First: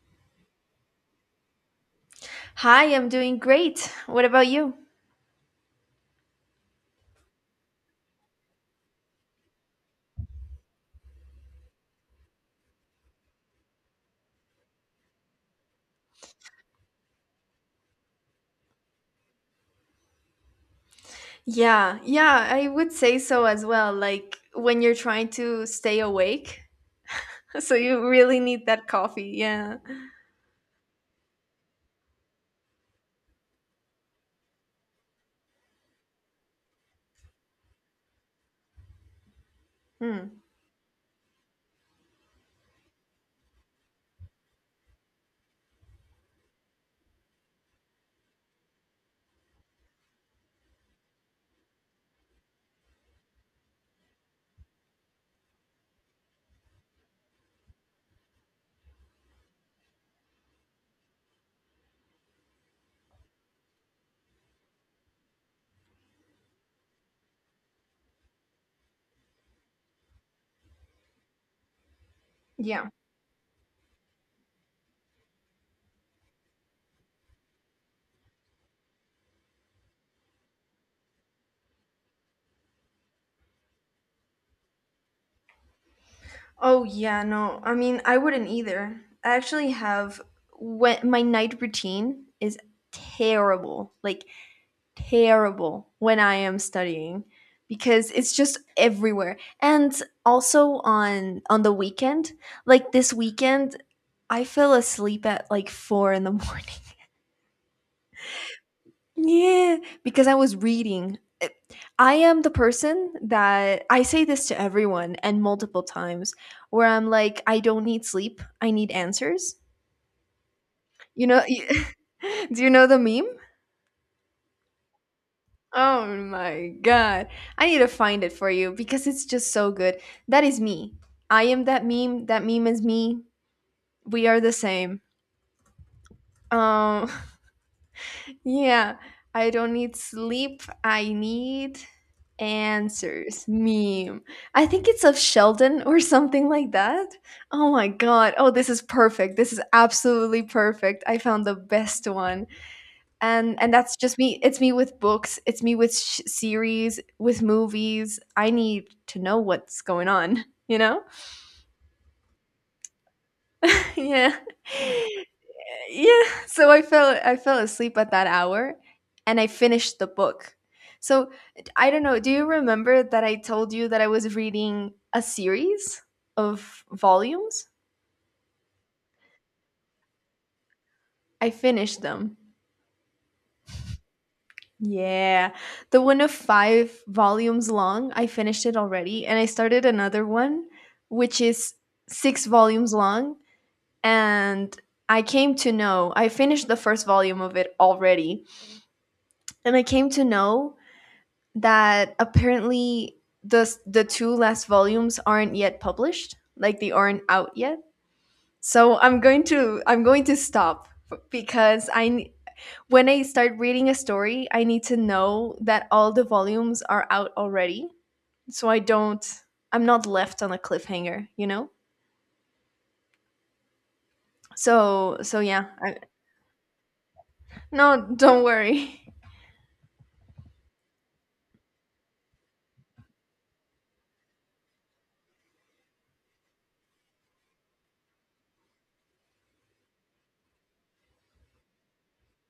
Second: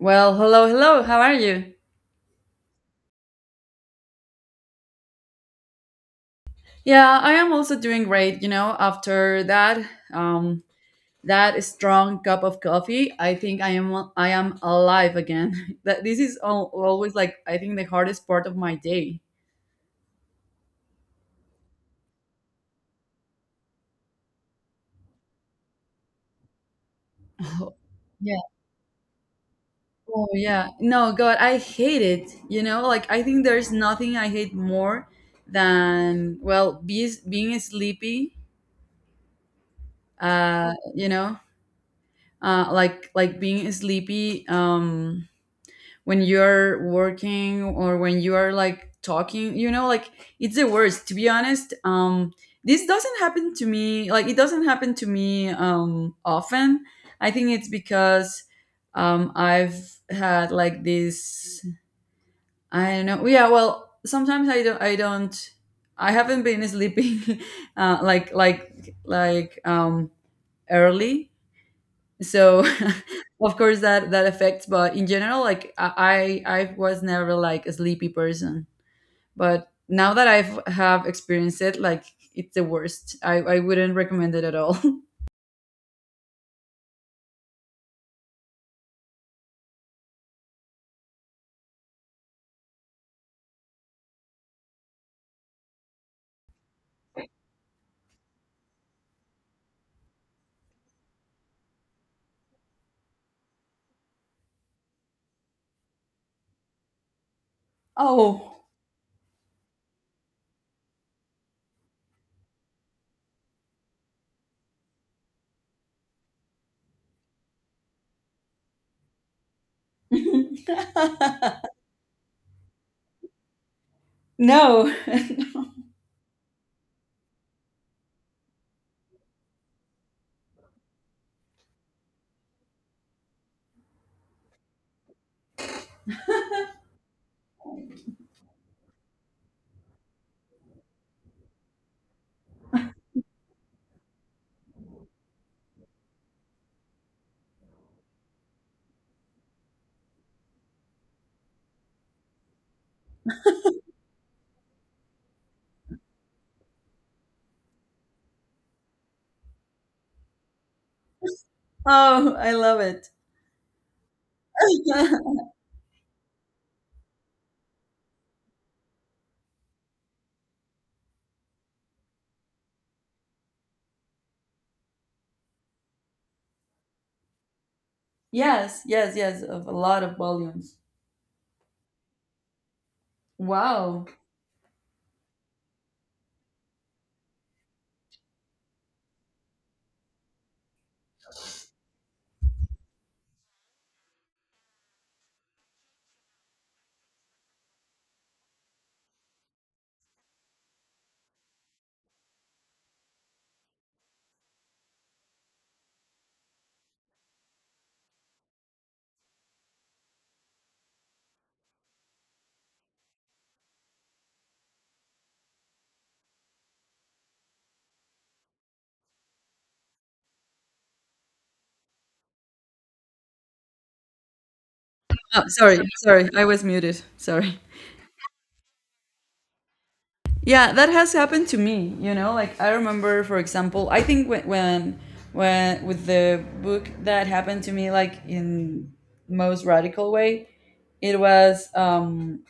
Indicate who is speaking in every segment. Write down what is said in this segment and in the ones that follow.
Speaker 1: Well, hello, hello. How are you?
Speaker 2: Hi, I'm doing great. What about you?
Speaker 1: Yeah, I am also doing great. You know, after that, um, that strong cup of coffee, I think I am alive again. That this is al always like I think the hardest part of my day.
Speaker 2: Yeah, yeah, I would say so as well. Like when you're trying to stay awake, so
Speaker 1: Oh,
Speaker 2: you
Speaker 1: yeah.
Speaker 2: really need that coffee. Yeah.
Speaker 1: Oh, yeah. No, God, I hate it. You know, like I think there's nothing I hate more than well, being sleepy.
Speaker 2: Hmm.
Speaker 1: Uh, you know, like being sleepy. When you're working or when you are like talking, it's the worst to be honest. This doesn't happen to me, like it doesn't happen to me often. I think it's because I've had like this. I don't know. Yeah, well, sometimes I haven't been sleeping, uh, like like like um early, so
Speaker 2: Yeah.
Speaker 1: of course that affects, but in general, like I was never like a sleepy person, but now that I've have experienced it, like it's the worst. I wouldn't recommend it at all.
Speaker 2: Oh, yeah, no. I mean, I wouldn't either. I actually have when my night routine is terrible. Like terrible when I am studying because it's just everywhere. And also on the weekend, like this weekend I fell asleep at like four in the morning.
Speaker 1: Oh.
Speaker 2: Yeah, because I was reading. I am the person that I say this to everyone and multiple times where I'm like, I don't need sleep. I need answers. You know, do you know the meme?
Speaker 1: No.
Speaker 2: Oh my God. I need to find it for you because it's just so good. That is me. I am that meme. That meme is me. We are the same. Um, Yeah, I don't need sleep. I need answers. Meme. I think it's of Sheldon or something like that. Oh my god. Oh, this is perfect. This is absolutely perfect. I found the best one. And that's just me. It's me with books. It's me with series, with movies. I need to know what's going on, you know?
Speaker 1: Oh, I love it.
Speaker 2: Yeah. Yeah. So I fell asleep at that hour and I finished the book. So I don't know, do you remember that I told you that I was reading a series of volumes?
Speaker 1: Yes, yes, yes, of a lot of volumes.
Speaker 2: I finished them.
Speaker 1: Wow.
Speaker 2: Yeah, the one of five volumes long, I finished it already and I started another one, which is six volumes long. And I came to know, I finished the first volume of it already, and I came to know that apparently the two last volumes aren't yet published, like they aren't out yet. So I'm going to stop because when I start reading a story, I need to know that all the volumes are out already, so I don't, I'm not left on a cliffhanger, you know. So
Speaker 1: Oh,
Speaker 2: yeah,
Speaker 1: sorry,
Speaker 2: I,
Speaker 1: sorry, I was muted, sorry.
Speaker 2: no, don't worry.
Speaker 1: Yeah, that has happened to me. You know, like I remember, for example, I think when with the book that happened to me, like in most radical way, it was um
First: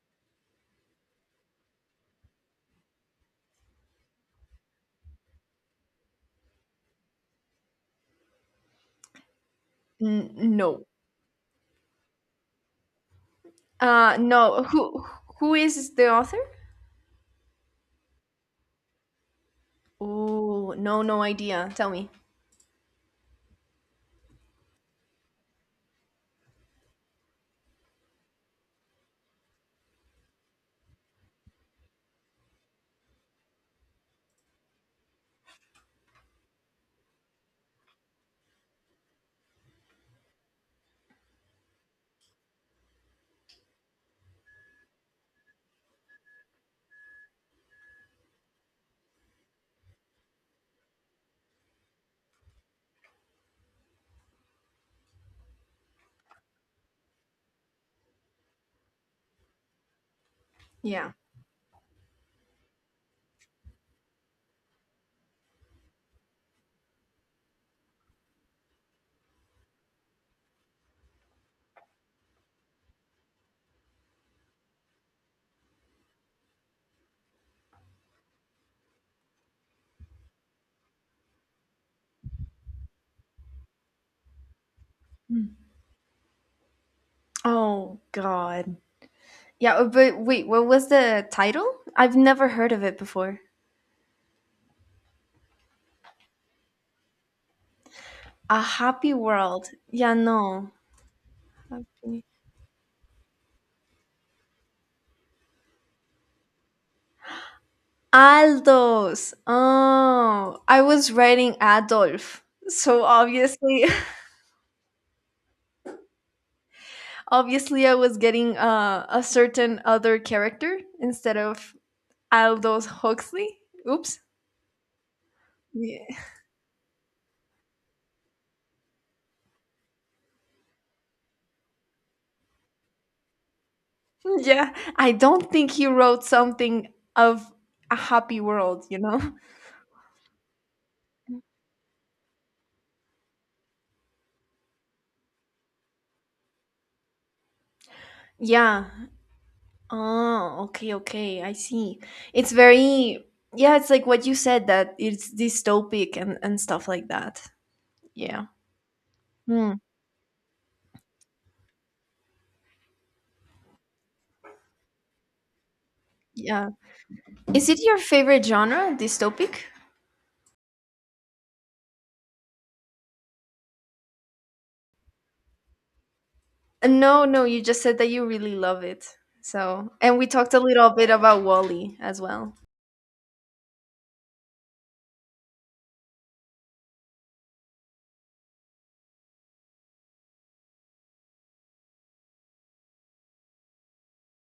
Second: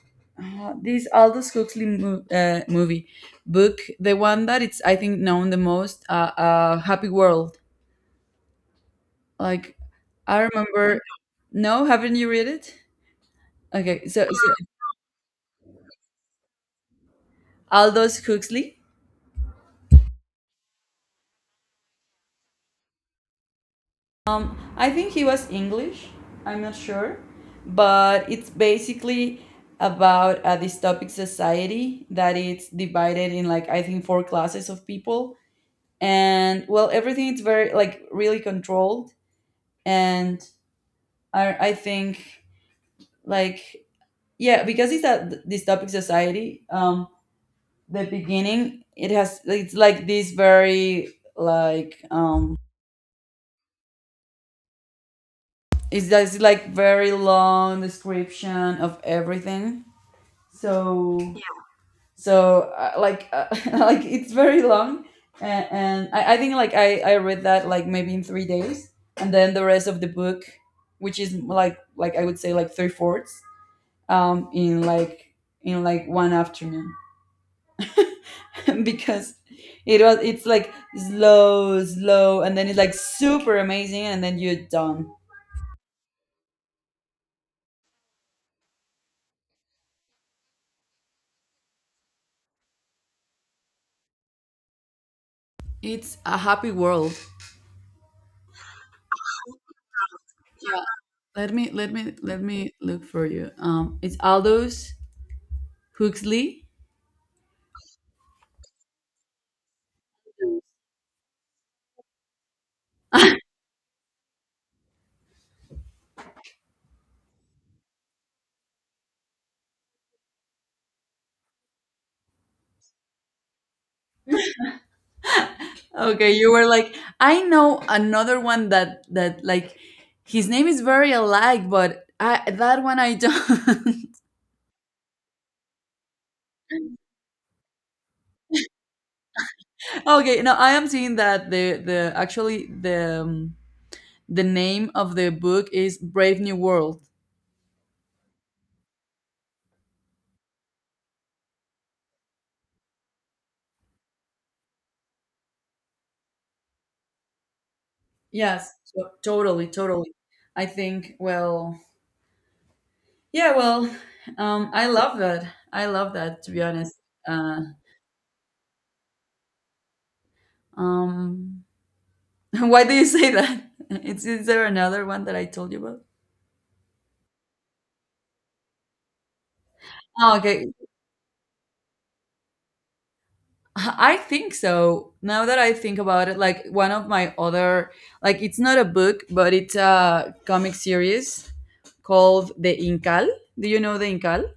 Speaker 1: uh, this Aldous Huxley movie book, the one that it's I think known the most, Happy World. Like I
Speaker 2: No,
Speaker 1: remember, no, haven't you read it? Okay, so
Speaker 2: no. Who is the author?
Speaker 1: Aldous Huxley.
Speaker 2: Oh, no, no idea. Tell me.
Speaker 1: I think he was English. I'm not sure, but it's basically about a dystopic society that it's divided in like I think four classes of people, and well, everything is very like really controlled, and I think like yeah, because it's a dystopic society. The beginning it has, it's like this very like it's just like very long description of everything,
Speaker 2: Yeah.
Speaker 1: so yeah. So like like it's very long, and I think like I read that like maybe in 3 days, and then the rest of the book, which is like I would say like three fourths, in like one afternoon, because it's like slow, slow, and then it's like super amazing, and then you're done.
Speaker 2: Oh god. Yeah, but wait, what was the title? I've never heard of it before.
Speaker 1: It's a happy world.
Speaker 2: A Happy World. Yeah, no.
Speaker 1: Yeah. Let me let me
Speaker 2: Happy-
Speaker 1: let me look for you. It's Aldous Huxley.
Speaker 2: Aldos. Oh, I was writing Adolf. So obviously, obviously I was getting a certain other character instead of Aldous Huxley. Oops. Yeah.
Speaker 1: Okay, you were like, I know another one that like his name is very alike, but I, that one I don't.
Speaker 2: Yeah, I don't think he wrote something of a happy world, you know?
Speaker 1: Okay, no, I am seeing that the actually the name of the book is Brave New World.
Speaker 2: Yeah. Oh, okay, okay. I see. It's very, yeah, it's like what you said that it's dystopic and stuff like that. Yeah.
Speaker 1: Yes, so, totally,
Speaker 2: Hmm.
Speaker 1: totally. I think well, yeah, well, I love that. I love that to be
Speaker 2: Yeah.
Speaker 1: honest. Uh,
Speaker 2: Is it your favorite genre, dystopic?
Speaker 1: um, why do you say that? Is there another one that I told you about?
Speaker 2: No, no, you just said that you really love it. So, and we
Speaker 1: Oh,
Speaker 2: talked a
Speaker 1: okay.
Speaker 2: little bit about Wally as well.
Speaker 1: I think so. Now that I think about it, like one of my other, like it's not a book, but it's a comic series called The Incal. Do you know The Incal?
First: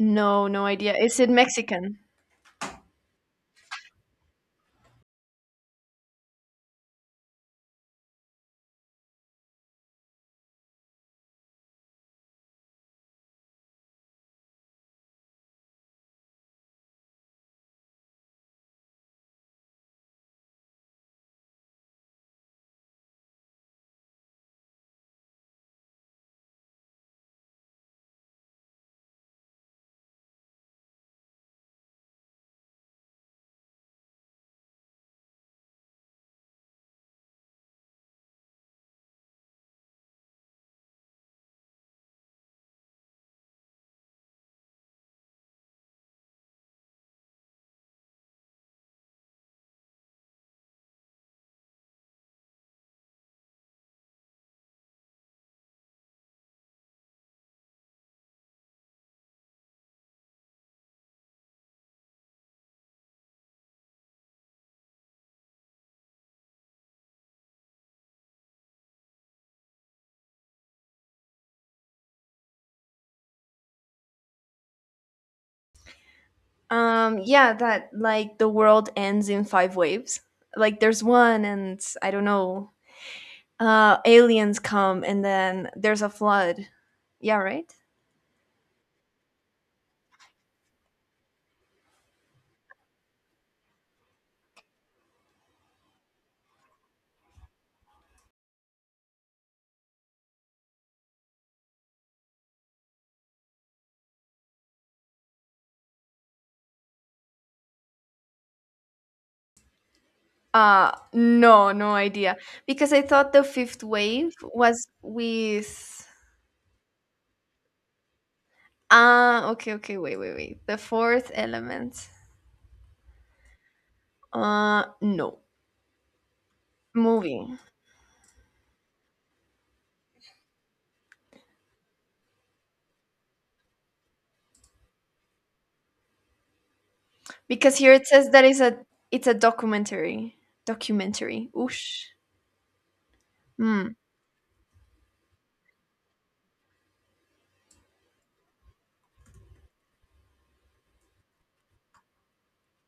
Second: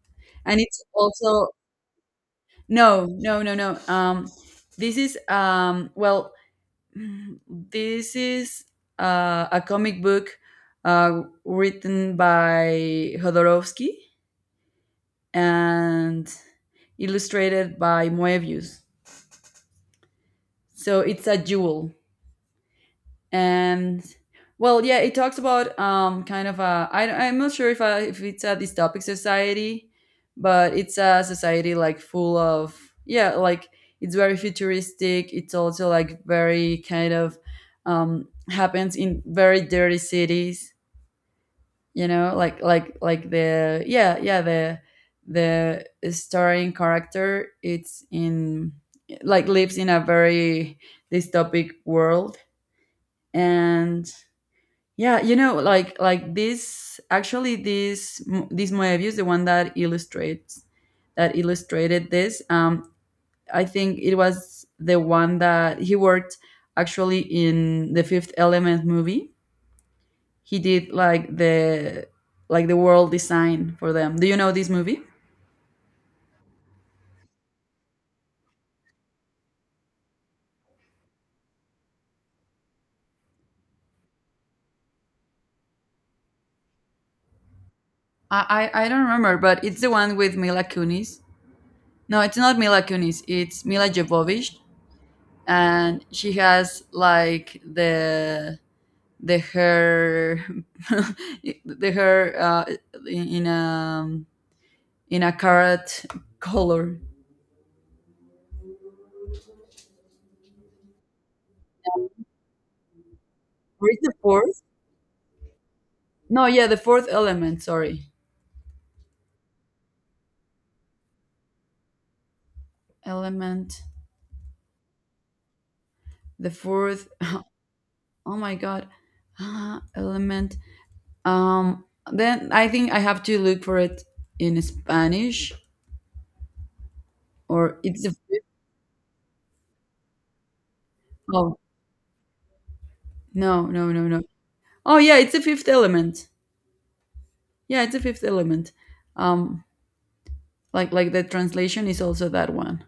Speaker 2: No,
Speaker 1: And
Speaker 2: no
Speaker 1: it's
Speaker 2: idea. Is it
Speaker 1: also
Speaker 2: Mexican?
Speaker 1: no, no, no, no. This is well, this is a comic book, written by Hodorovsky and illustrated by Moebius. So it's a jewel. And well, yeah, it talks about kind of a, I'm not sure if it's a dystopic society, but it's a society like full of, yeah, like it's very futuristic. It's also like very kind of happens in very dirty cities. You know, like the yeah, yeah, the starring character, it's in, like lives in a very dystopic world, and yeah, like this actually this Moebius, the one that illustrated this. I think it was the one that he worked actually in the Fifth Element movie. He did like the world design for them. Do you know this movie?
Speaker 2: Yeah, that like the world ends in five waves. Like there's one and I don't know, uh, aliens come and then there's a flood. Yeah, right.
Speaker 1: I don't remember, but it's the one with Mila Kunis. No, it's not Mila Kunis. It's Mila Jovovich, and she has like the hair, the hair in, in a um, in a carrot color.
Speaker 2: Uh, no, no idea because I thought the fifth
Speaker 1: Where is the
Speaker 2: wave
Speaker 1: fourth?
Speaker 2: was with,
Speaker 1: No, yeah, the fourth element. Sorry.
Speaker 2: ah, okay, okay. Wait, the fourth element.
Speaker 1: Element.
Speaker 2: Uh, no,
Speaker 1: The fourth.
Speaker 2: movie.
Speaker 1: Oh my god. Ah, element. um then I think I have to look for it in Spanish,
Speaker 2: Because
Speaker 1: or
Speaker 2: here
Speaker 1: it's
Speaker 2: it
Speaker 1: the
Speaker 2: says that
Speaker 1: fifth.
Speaker 2: it's a, it's a documentary. Documentary,
Speaker 1: Oh,
Speaker 2: oosh.
Speaker 1: no,
Speaker 2: Hmm.
Speaker 1: no, no, no. Oh, yeah, it's the fifth element. Yeah, it's the fifth element. um like the translation is also that one.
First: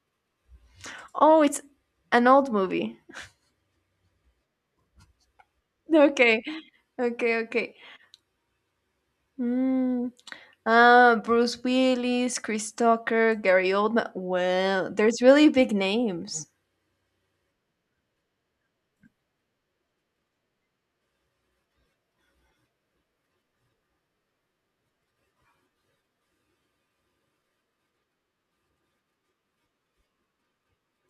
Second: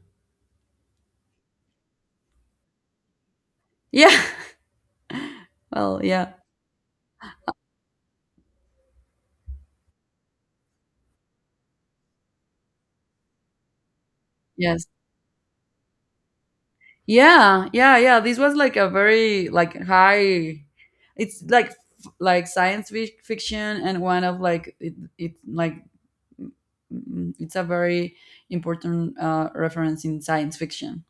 Speaker 2: Oh, it's an old movie.
Speaker 1: Yeah. Well, yeah.
Speaker 2: Okay. Okay. Hmm. Bruce Willis, Chris Tucker, Gary Oldman.
Speaker 1: Yes.
Speaker 2: Well, there's really big names.
Speaker 1: Yeah, yeah, yeah. This was like a very like high. It's like like science fiction, and one of like it like mm, it's a very important reference in science fiction.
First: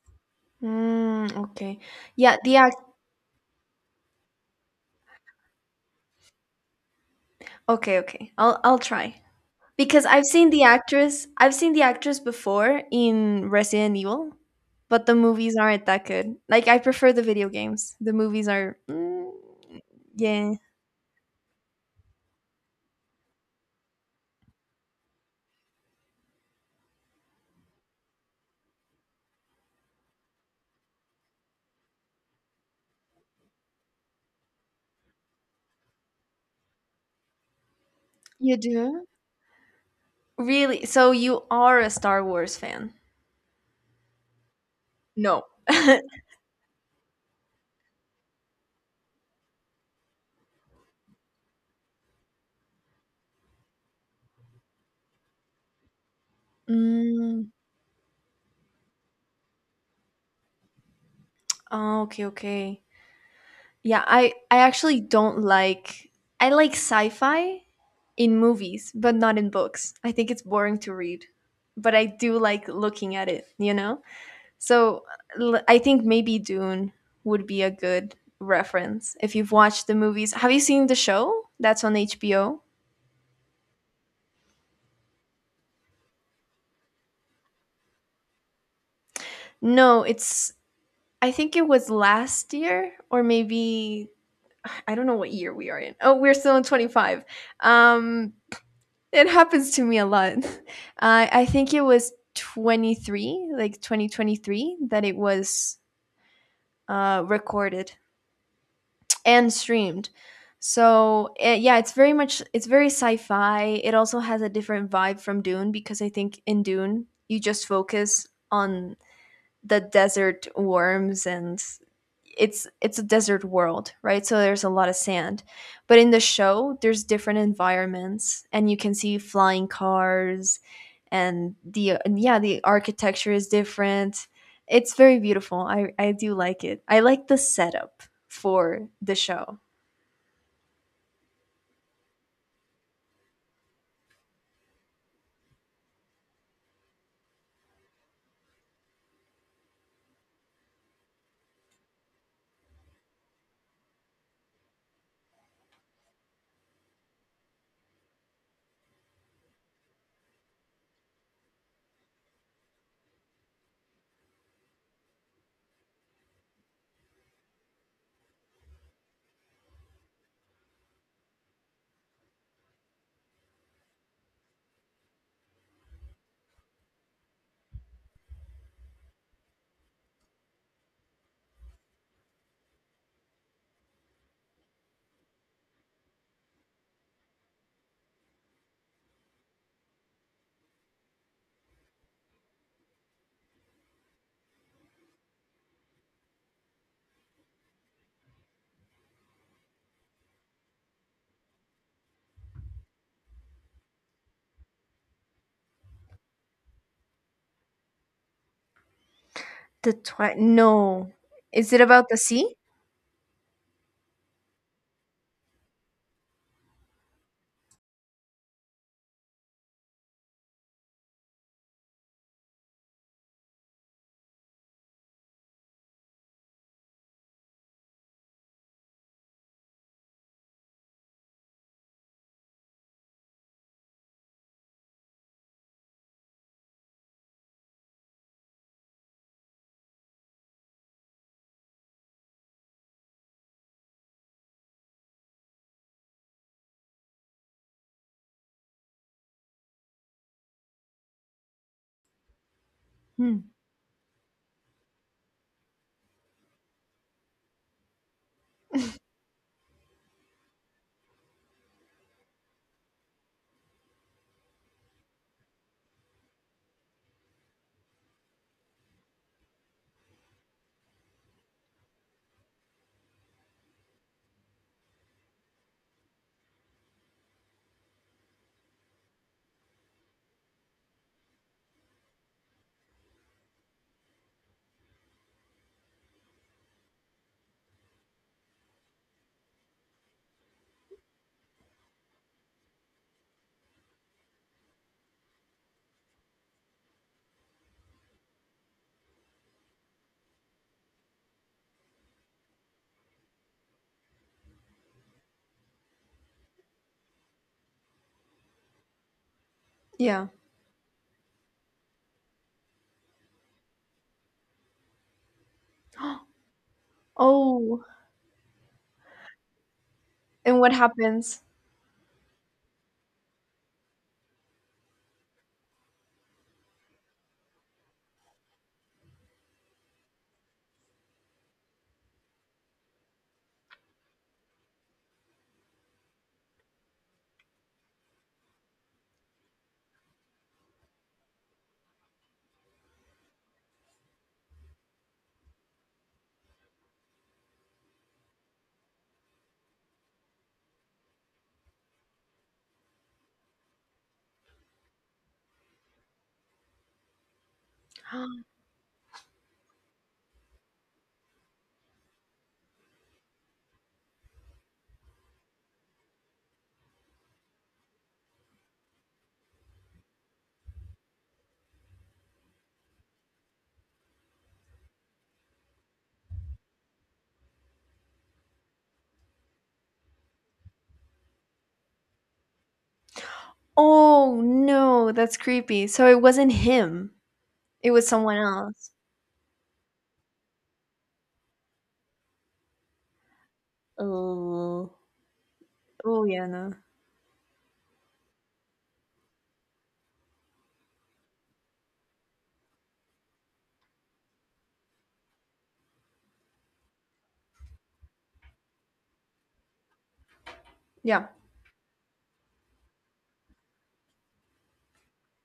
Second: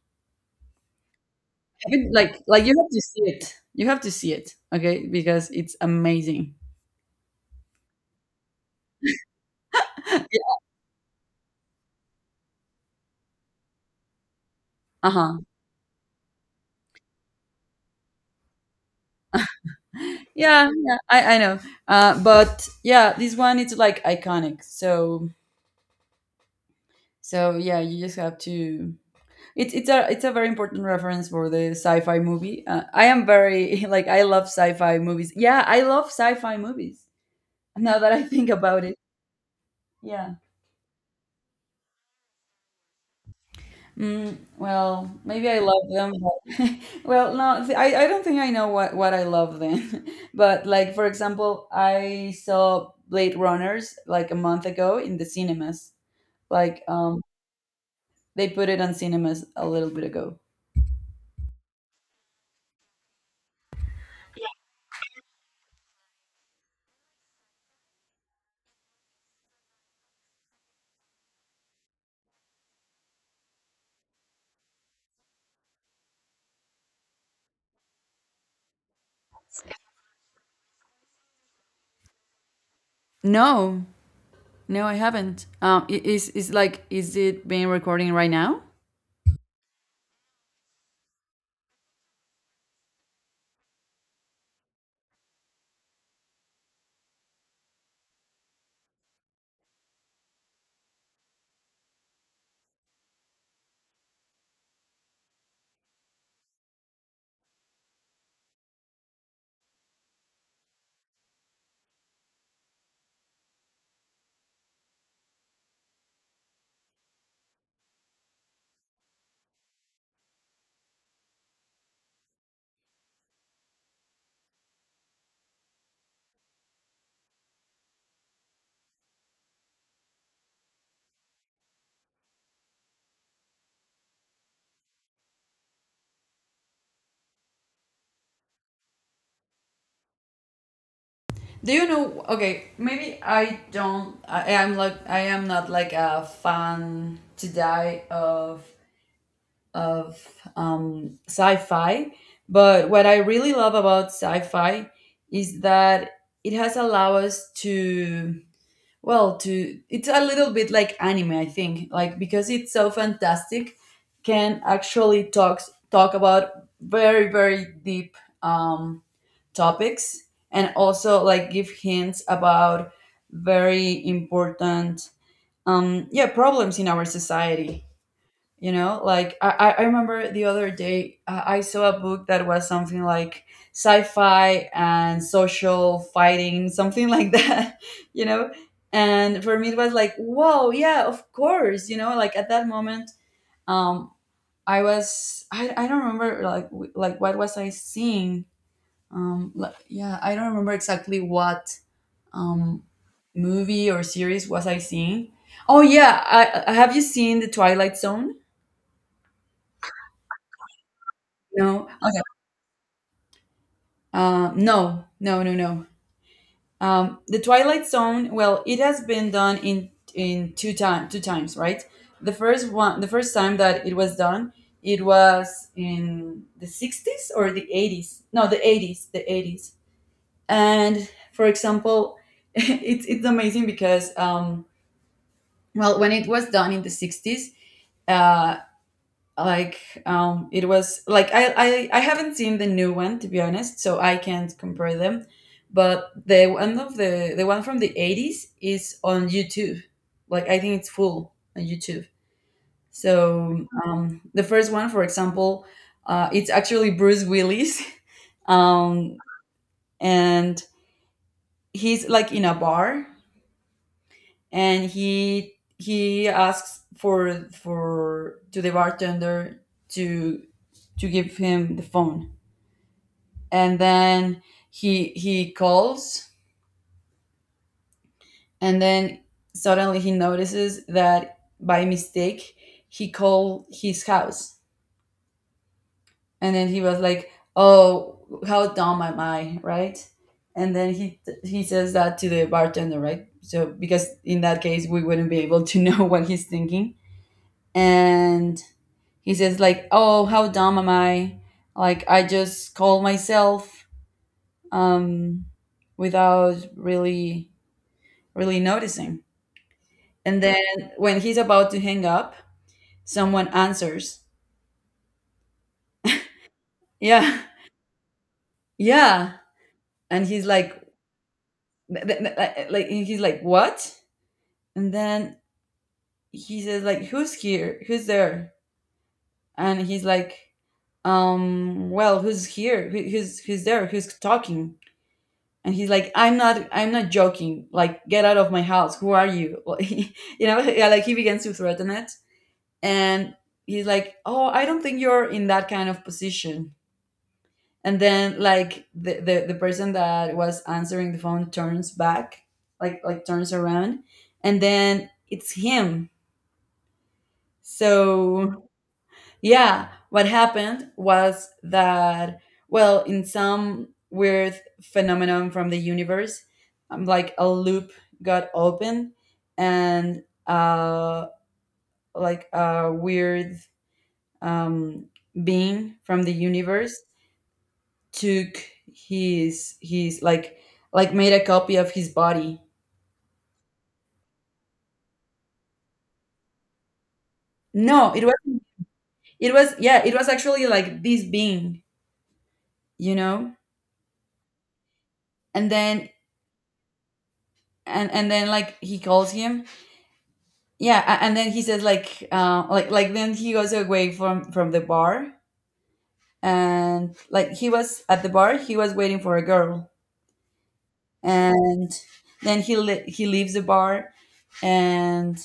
Speaker 2: Mm, okay. Yeah,
Speaker 1: Like
Speaker 2: the
Speaker 1: you
Speaker 2: act.
Speaker 1: have to see it. You have to see it, okay? Because it's amazing.
Speaker 2: Okay, okay. I'll try because I've seen the actress. I've seen the actress before in Resident Evil, but the
Speaker 1: Uh-huh.
Speaker 2: movies aren't that good. Like I prefer the video games. The movies are. Mm, yeah.
Speaker 1: Yeah, yeah, I know. But yeah, this one it's like iconic. So yeah, you just have to. It's a very important reference for the sci-fi movie. I am very like I love sci-fi movies. Yeah, I love sci-fi movies. Now that I think
Speaker 2: You
Speaker 1: about it,
Speaker 2: do
Speaker 1: yeah.
Speaker 2: really. So you are a Star Wars fan?
Speaker 1: Mm, well,
Speaker 2: No.
Speaker 1: maybe I love them. But well, no, I don't think I know what I love then. But like, for example, I saw Blade Runners like a month ago in the cinemas. Like
Speaker 2: Mm,
Speaker 1: they put it on cinemas a little bit ago.
Speaker 2: oh, okay, okay. Yeah, I actually don't like, I like sci-fi in movies, but not in books. I think it's boring to read, but I do like looking at it, you know? So, I think maybe Dune would be a good reference if you've watched the movies. Have you seen the show? That's on HBO.
Speaker 1: No. No, I haven't. Is it being recording right now?
Speaker 2: No, it's, I think it was last year or maybe I don't know what year we are in. Oh, we're still in 25. Um it happens to me a lot. I think it was 23, like 2023, that it was recorded and streamed. So yeah, it's very much, it's very sci-fi. It also has a different vibe from Dune because I think in Dune you just focus on the desert worms and it's a desert world, right? So there's a lot of sand. But in the show, there's different environments and you can see flying cars and the, and yeah, the architecture is different. It's very beautiful. I do like it. I like the setup for the show.
Speaker 1: Do you know? Okay, maybe I don't. I am like I am not like a fan to die of sci-fi. But what I really love about sci-fi is that it has allowed us to, well, to it's a little bit like anime, I think, like because it's so fantastic, can actually talk about very, very deep um, topics, and also like give hints about very important, yeah, problems in our society. Like I remember the other day, I saw a book that was something like sci-fi and social fighting, something like that. you know and for me it was like, whoa, yeah, of course. At that moment, um I don't remember like like what was I seeing. Like, yeah, I don't remember exactly what um movie or series was I seeing. Oh, yeah, have you seen the Twilight Zone?
Speaker 2: The twi- no. Is it
Speaker 1: No.
Speaker 2: about the
Speaker 1: Okay.
Speaker 2: sea?
Speaker 1: No, no, no, no. The Twilight Zone. Well, it has been done in two times, right? The first one, the first time that it was done, it was in the 60s or the 80s. No, the 80s, the 80s. And for example, it's amazing because well, when it was done in the 60s, uh. like it was like I haven't seen the new one to be honest, so I can't compare them. But the one from the 80s is on YouTube. Like, I think it's full on YouTube.
Speaker 2: Hmm.
Speaker 1: So the first one, for example, it's actually Bruce Willis. um and he's like in a bar, and he asks for to the bartender to give him the phone. And then he calls, and then suddenly he notices that by mistake he called his house, and then he was like, oh, how dumb am I, right? And then he says that to the bartender, right? So because in that case we wouldn't be able to know what he's thinking. And he says like, oh, how dumb am I, like I just called myself um without really, really noticing.
Speaker 2: Yeah.
Speaker 1: And then when he's about to hang up, someone answers, "Yeah,
Speaker 2: Oh,
Speaker 1: yeah," and he's
Speaker 2: and what
Speaker 1: like,
Speaker 2: happens?
Speaker 1: "What?" And then he says, "Like, who's here? Who's there?" And he's like, Well, who's here? Who's there? Who's talking?" And he's like, I'm not joking. Like, get out of my house. Who are you?" Yeah, like he begins to threaten it, and he's like, "Oh, I don't think you're in that kind of position." And then like the person that was answering the phone turns back, like turns around, and then it's him. So yeah, what happened was that, well, in some weird phenomenon from the universe, like a loop got open, and like a weird um being from the universe took his, like, made a copy of his body.
Speaker 2: Oh, no, that's creepy. So it wasn't him. It was
Speaker 1: No, it was
Speaker 2: someone else.
Speaker 1: yeah, it was actually like this being, you know?
Speaker 2: Oh.
Speaker 1: And then
Speaker 2: Oh, yeah, no.
Speaker 1: like he calls him. Yeah, and then he says like like then he goes away from the bar and like he was at the bar, he was waiting for a girl.
Speaker 2: Yeah.
Speaker 1: And then he leaves the bar and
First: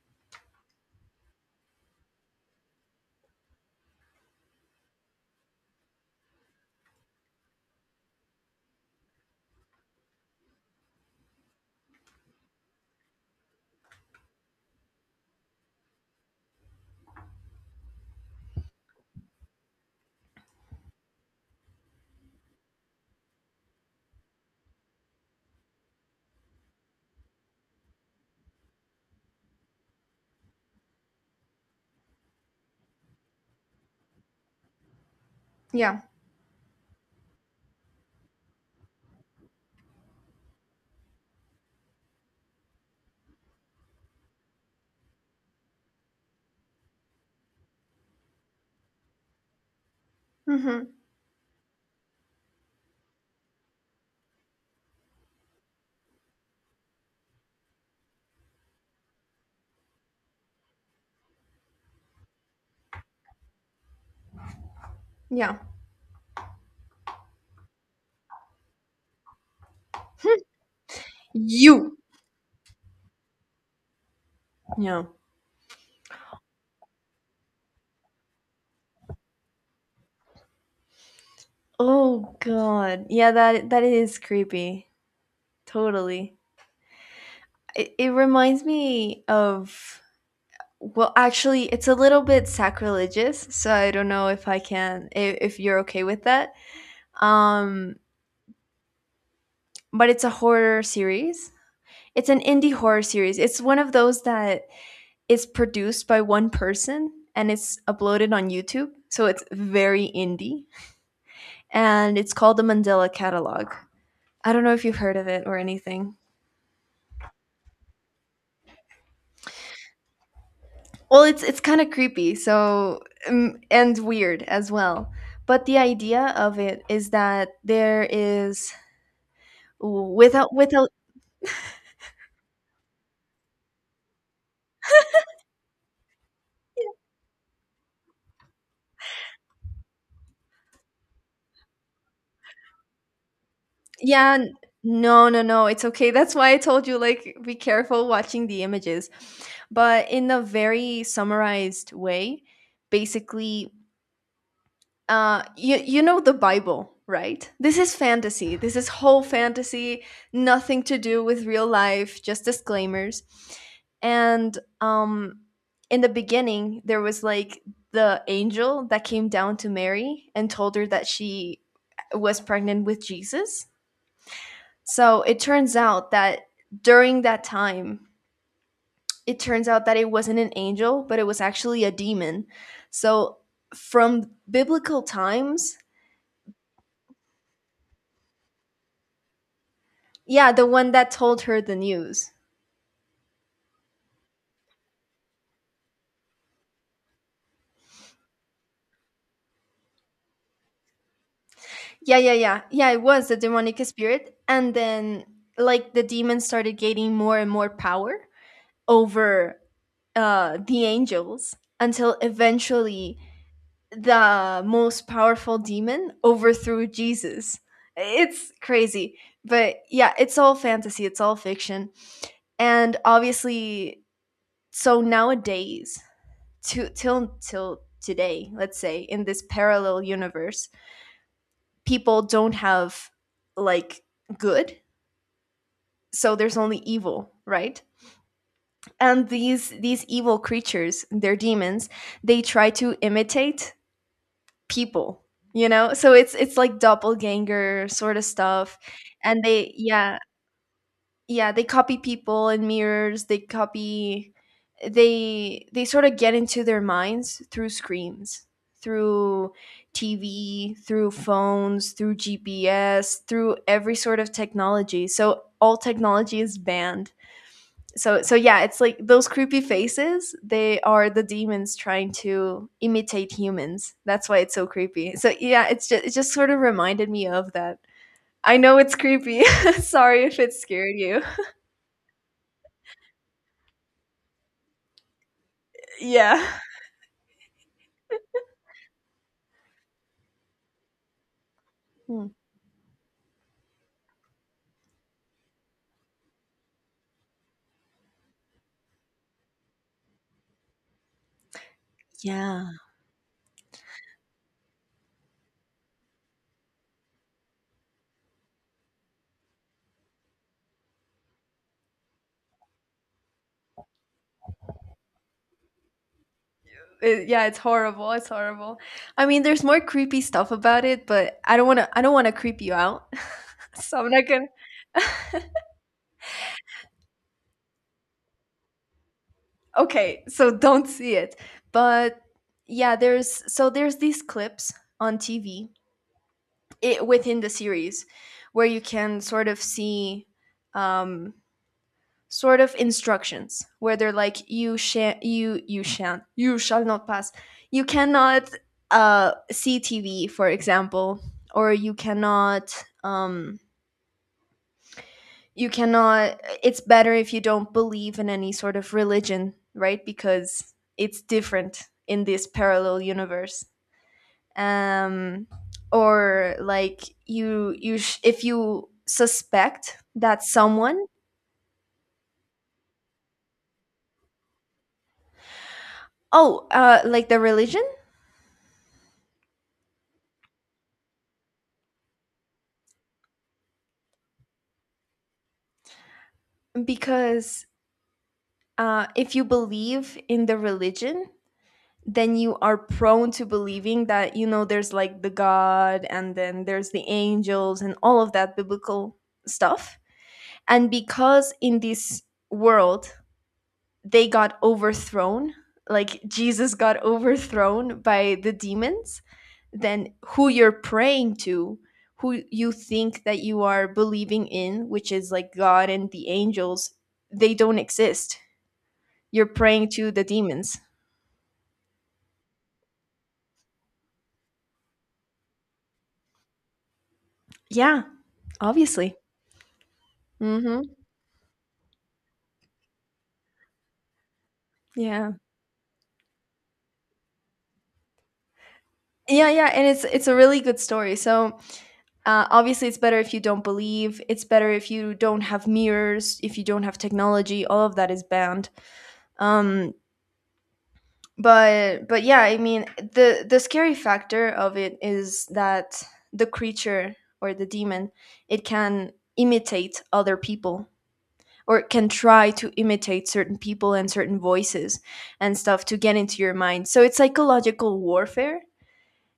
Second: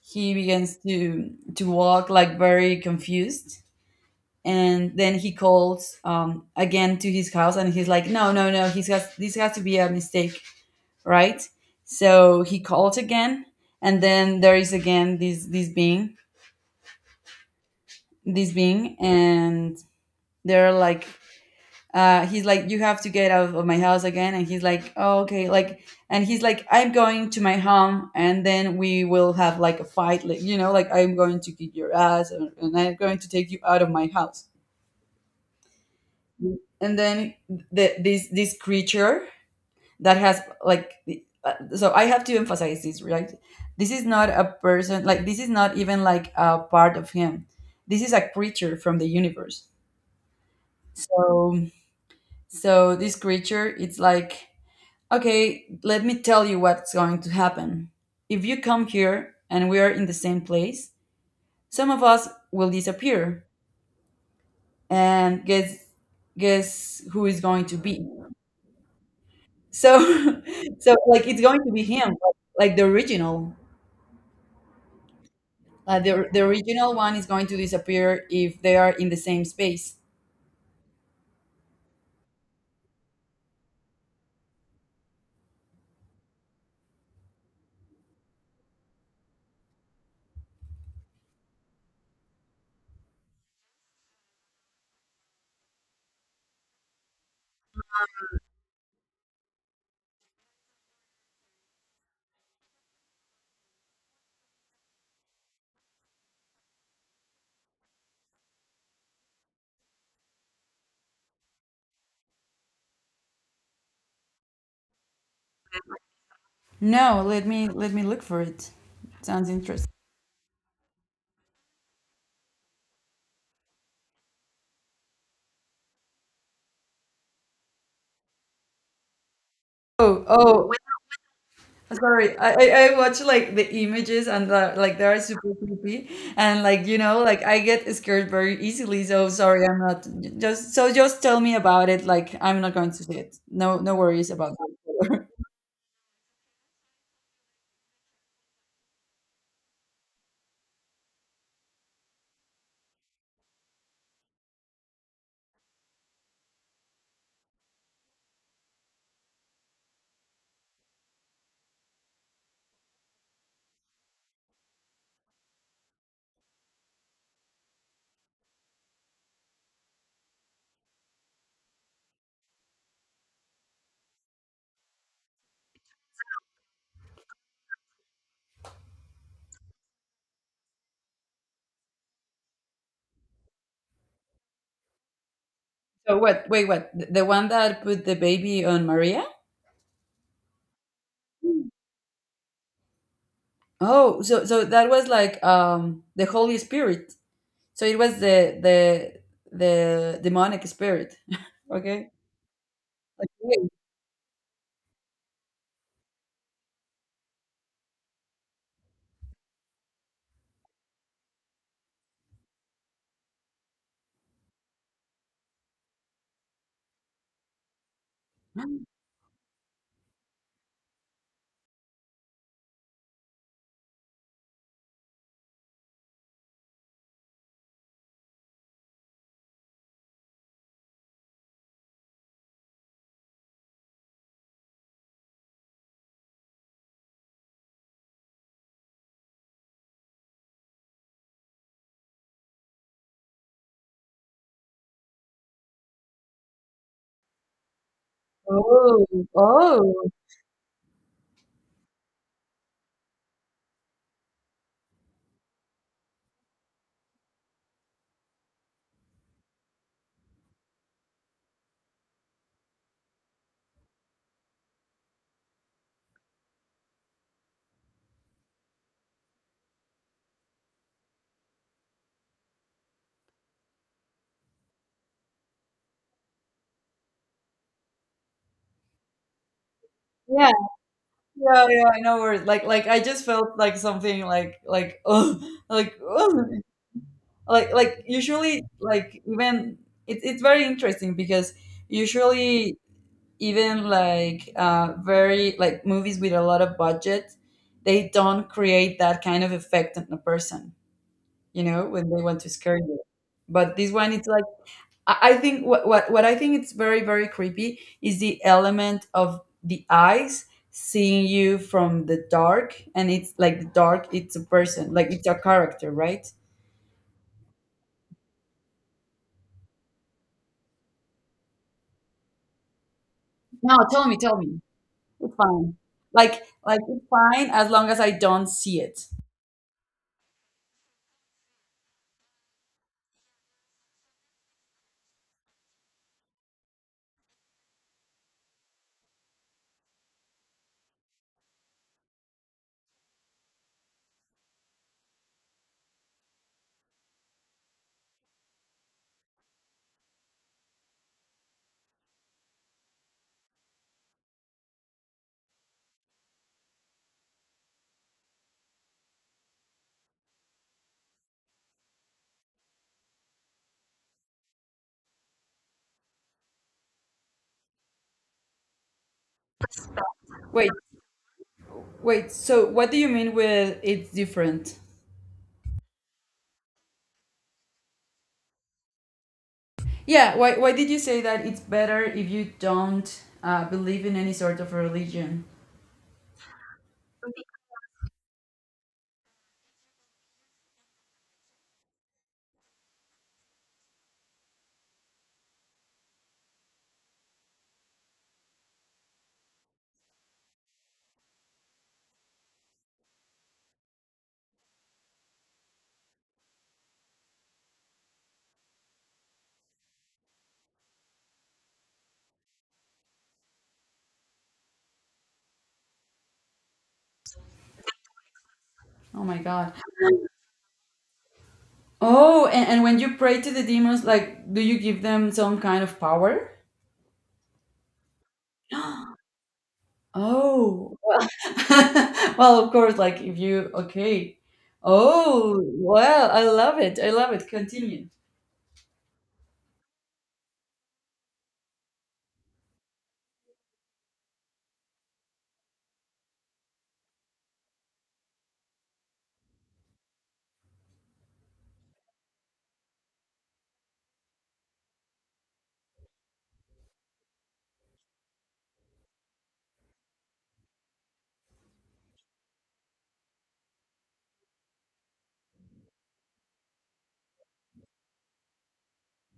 Speaker 1: he begins to walk like very confused, and then he calls again to his house, and he's like, no no no, this has to be a mistake, right? So he calls again, and then there is again this being, this being and they're like, he's like, you have to get out of my house again, and he's like, oh, okay, like, and he's like, I'm going to my home and then we will have like a fight, like, you know, like I'm going to kick your ass, and I'm going to take you out of my house.
Speaker 2: Yeah.
Speaker 1: And then this this creature that has like so I have to emphasize this, right? This is not a person, like this is not even like a part of him. This is a creature from the universe.
Speaker 2: Mhm.
Speaker 1: so so this creature, it's like, okay, let me tell you what's going to happen. If you come here and we are in the same place, some of us will disappear. And
Speaker 2: Yeah.
Speaker 1: guess guess who is going to be. So, so like it's going to be
Speaker 2: You.
Speaker 1: him, but, like the original.
Speaker 2: Yeah.
Speaker 1: The original one is going to disappear if they are in the same space.
Speaker 2: Oh God. Yeah, that is creepy. Totally. It reminds me of, well, actually, it's a little bit sacrilegious, so I don't know if I can, if you're okay with that. Um, but it's a horror series. It's an indie horror series. It's one of those that is produced by one person and it's uploaded on YouTube. So it's very indie and it's called the Mandela Catalog. I don't know if you've heard of it or anything.
Speaker 1: No, let me look for it. Sounds interesting.
Speaker 2: Well, it's kind of creepy, so and weird as well. But the idea of it is that there is,
Speaker 1: Oh,
Speaker 2: without
Speaker 1: oh, wait,
Speaker 2: without,
Speaker 1: sorry. I watch like the images and like they are super creepy, and like, you know, like I get scared very easily. So sorry, I'm not, just so just tell me about it. Like I'm not going to see it. No, no worries
Speaker 2: yeah,
Speaker 1: about that.
Speaker 2: no, no, no, it's okay. That's why I told you, like be careful watching the images. But in a very summarized way, basically, uh, you know the bible, right? This is fantasy, this is whole fantasy, nothing to do with real life, just disclaimers. And um, in the beginning there was like the angel that came down to Mary and told her that she was pregnant with Jesus. So it turns out that during that time, it turns out that it wasn't an angel but it was actually a demon. So from biblical times.
Speaker 1: So what? Wait, what? The one that put the baby on Maria?
Speaker 2: Yeah, the one that told her the news.
Speaker 1: Oh, so so that was like the Holy Spirit. So it was the the demonic spirit. Okay.
Speaker 2: Yeah, yeah, yeah. Yeah, it was the
Speaker 1: Okay.
Speaker 2: demonic spirit. And then, like, the demons started gaining more and more power over the angels until eventually the most powerful demon overthrew Jesus. It's crazy. But yeah, it's all fantasy, it's all fiction. And obviously, so nowadays, to, till today, let's say, in this parallel universe, people don't have, like, good. So there's only evil, right? And these evil creatures, they're demons. They try to imitate people, you know. So it's like doppelganger sort of stuff.
Speaker 1: Oh,
Speaker 2: And they,
Speaker 1: oh,
Speaker 2: yeah, yeah, they copy people. And mirrors, they copy, they sort of get into their minds through screens, through TV, through phones, through GPS, through every sort of technology. So all technology is banned. So so yeah, it's like those creepy faces, they are the demons trying to imitate humans. That's why it's so creepy. So yeah, it's just, it just sort of reminded me of that. I know it's creepy. Sorry if
Speaker 1: yeah,
Speaker 2: it scared you.
Speaker 1: yeah, yeah. I know where. Like I just felt like something like, oh,
Speaker 2: Yeah.
Speaker 1: like, like. Usually, like, even, it's very interesting because
Speaker 2: Hmm.
Speaker 1: usually even like very like movies with a lot of budget, they don't create that kind of effect on a person, you know, when they want to scare
Speaker 2: Yeah.
Speaker 1: you, but this one, it's like, I think what I think it's very very creepy is the element of the eyes seeing you from the dark, and it's like the dark, it's a person, like it's a character, right?
Speaker 2: It, yeah, it's horrible. It's horrible. I mean, there's more creepy stuff about it, but I don't want to, I don't want to creep you out.
Speaker 1: No,
Speaker 2: So I'm not
Speaker 1: tell
Speaker 2: going
Speaker 1: me, it's fine, like like it's fine as long as I don't see it.
Speaker 2: to. Okay, so don't see it. But yeah, there's so there's these clips on TV, it, within the series, where you can sort of see um, sort of instructions where they're like, you you you shan't, you shall not pass, you cannot see TV, for example, or you cannot um, you cannot, it's better if you don't believe in any sort of religion, right? Because it's different in this parallel universe. Um, or like you, if you suspect that
Speaker 1: Wait,
Speaker 2: someone,
Speaker 1: wait, so what do you mean with it's different?
Speaker 2: oh, uh, like the religion.
Speaker 1: Yeah, why did you say that it's better if you don't believe in any sort of religion?
Speaker 2: Because if you believe in the religion, then you are prone to believing that, you know, there's like the God and then there's the angels and all of that biblical stuff. And because in this world they got overthrown, like Jesus got overthrown by the demons, then who you're praying to, who you think that you are believing in, which is like God and the angels, they don't exist.
Speaker 1: Oh my
Speaker 2: You're
Speaker 1: god.
Speaker 2: praying to the demons.
Speaker 1: Oh, and when you pray to the demons, like, do you give them some kind of power?
Speaker 2: Yeah, obviously. Hmm.
Speaker 1: Oh, well, of course, like, if you, okay.
Speaker 2: Yeah.
Speaker 1: Oh, well, I love it. I love it. Continue.
Speaker 2: Yeah, yeah, and it's a really good story. So, obviously, it's better if you don't believe. It's better if you don't have mirrors, if you don't have technology. All of that is banned. Um, but yeah, I mean, the scary factor of it is that the creature or the demon, it can imitate other people or it can try to imitate certain people and certain voices and stuff to get into your mind. So it's psychological warfare,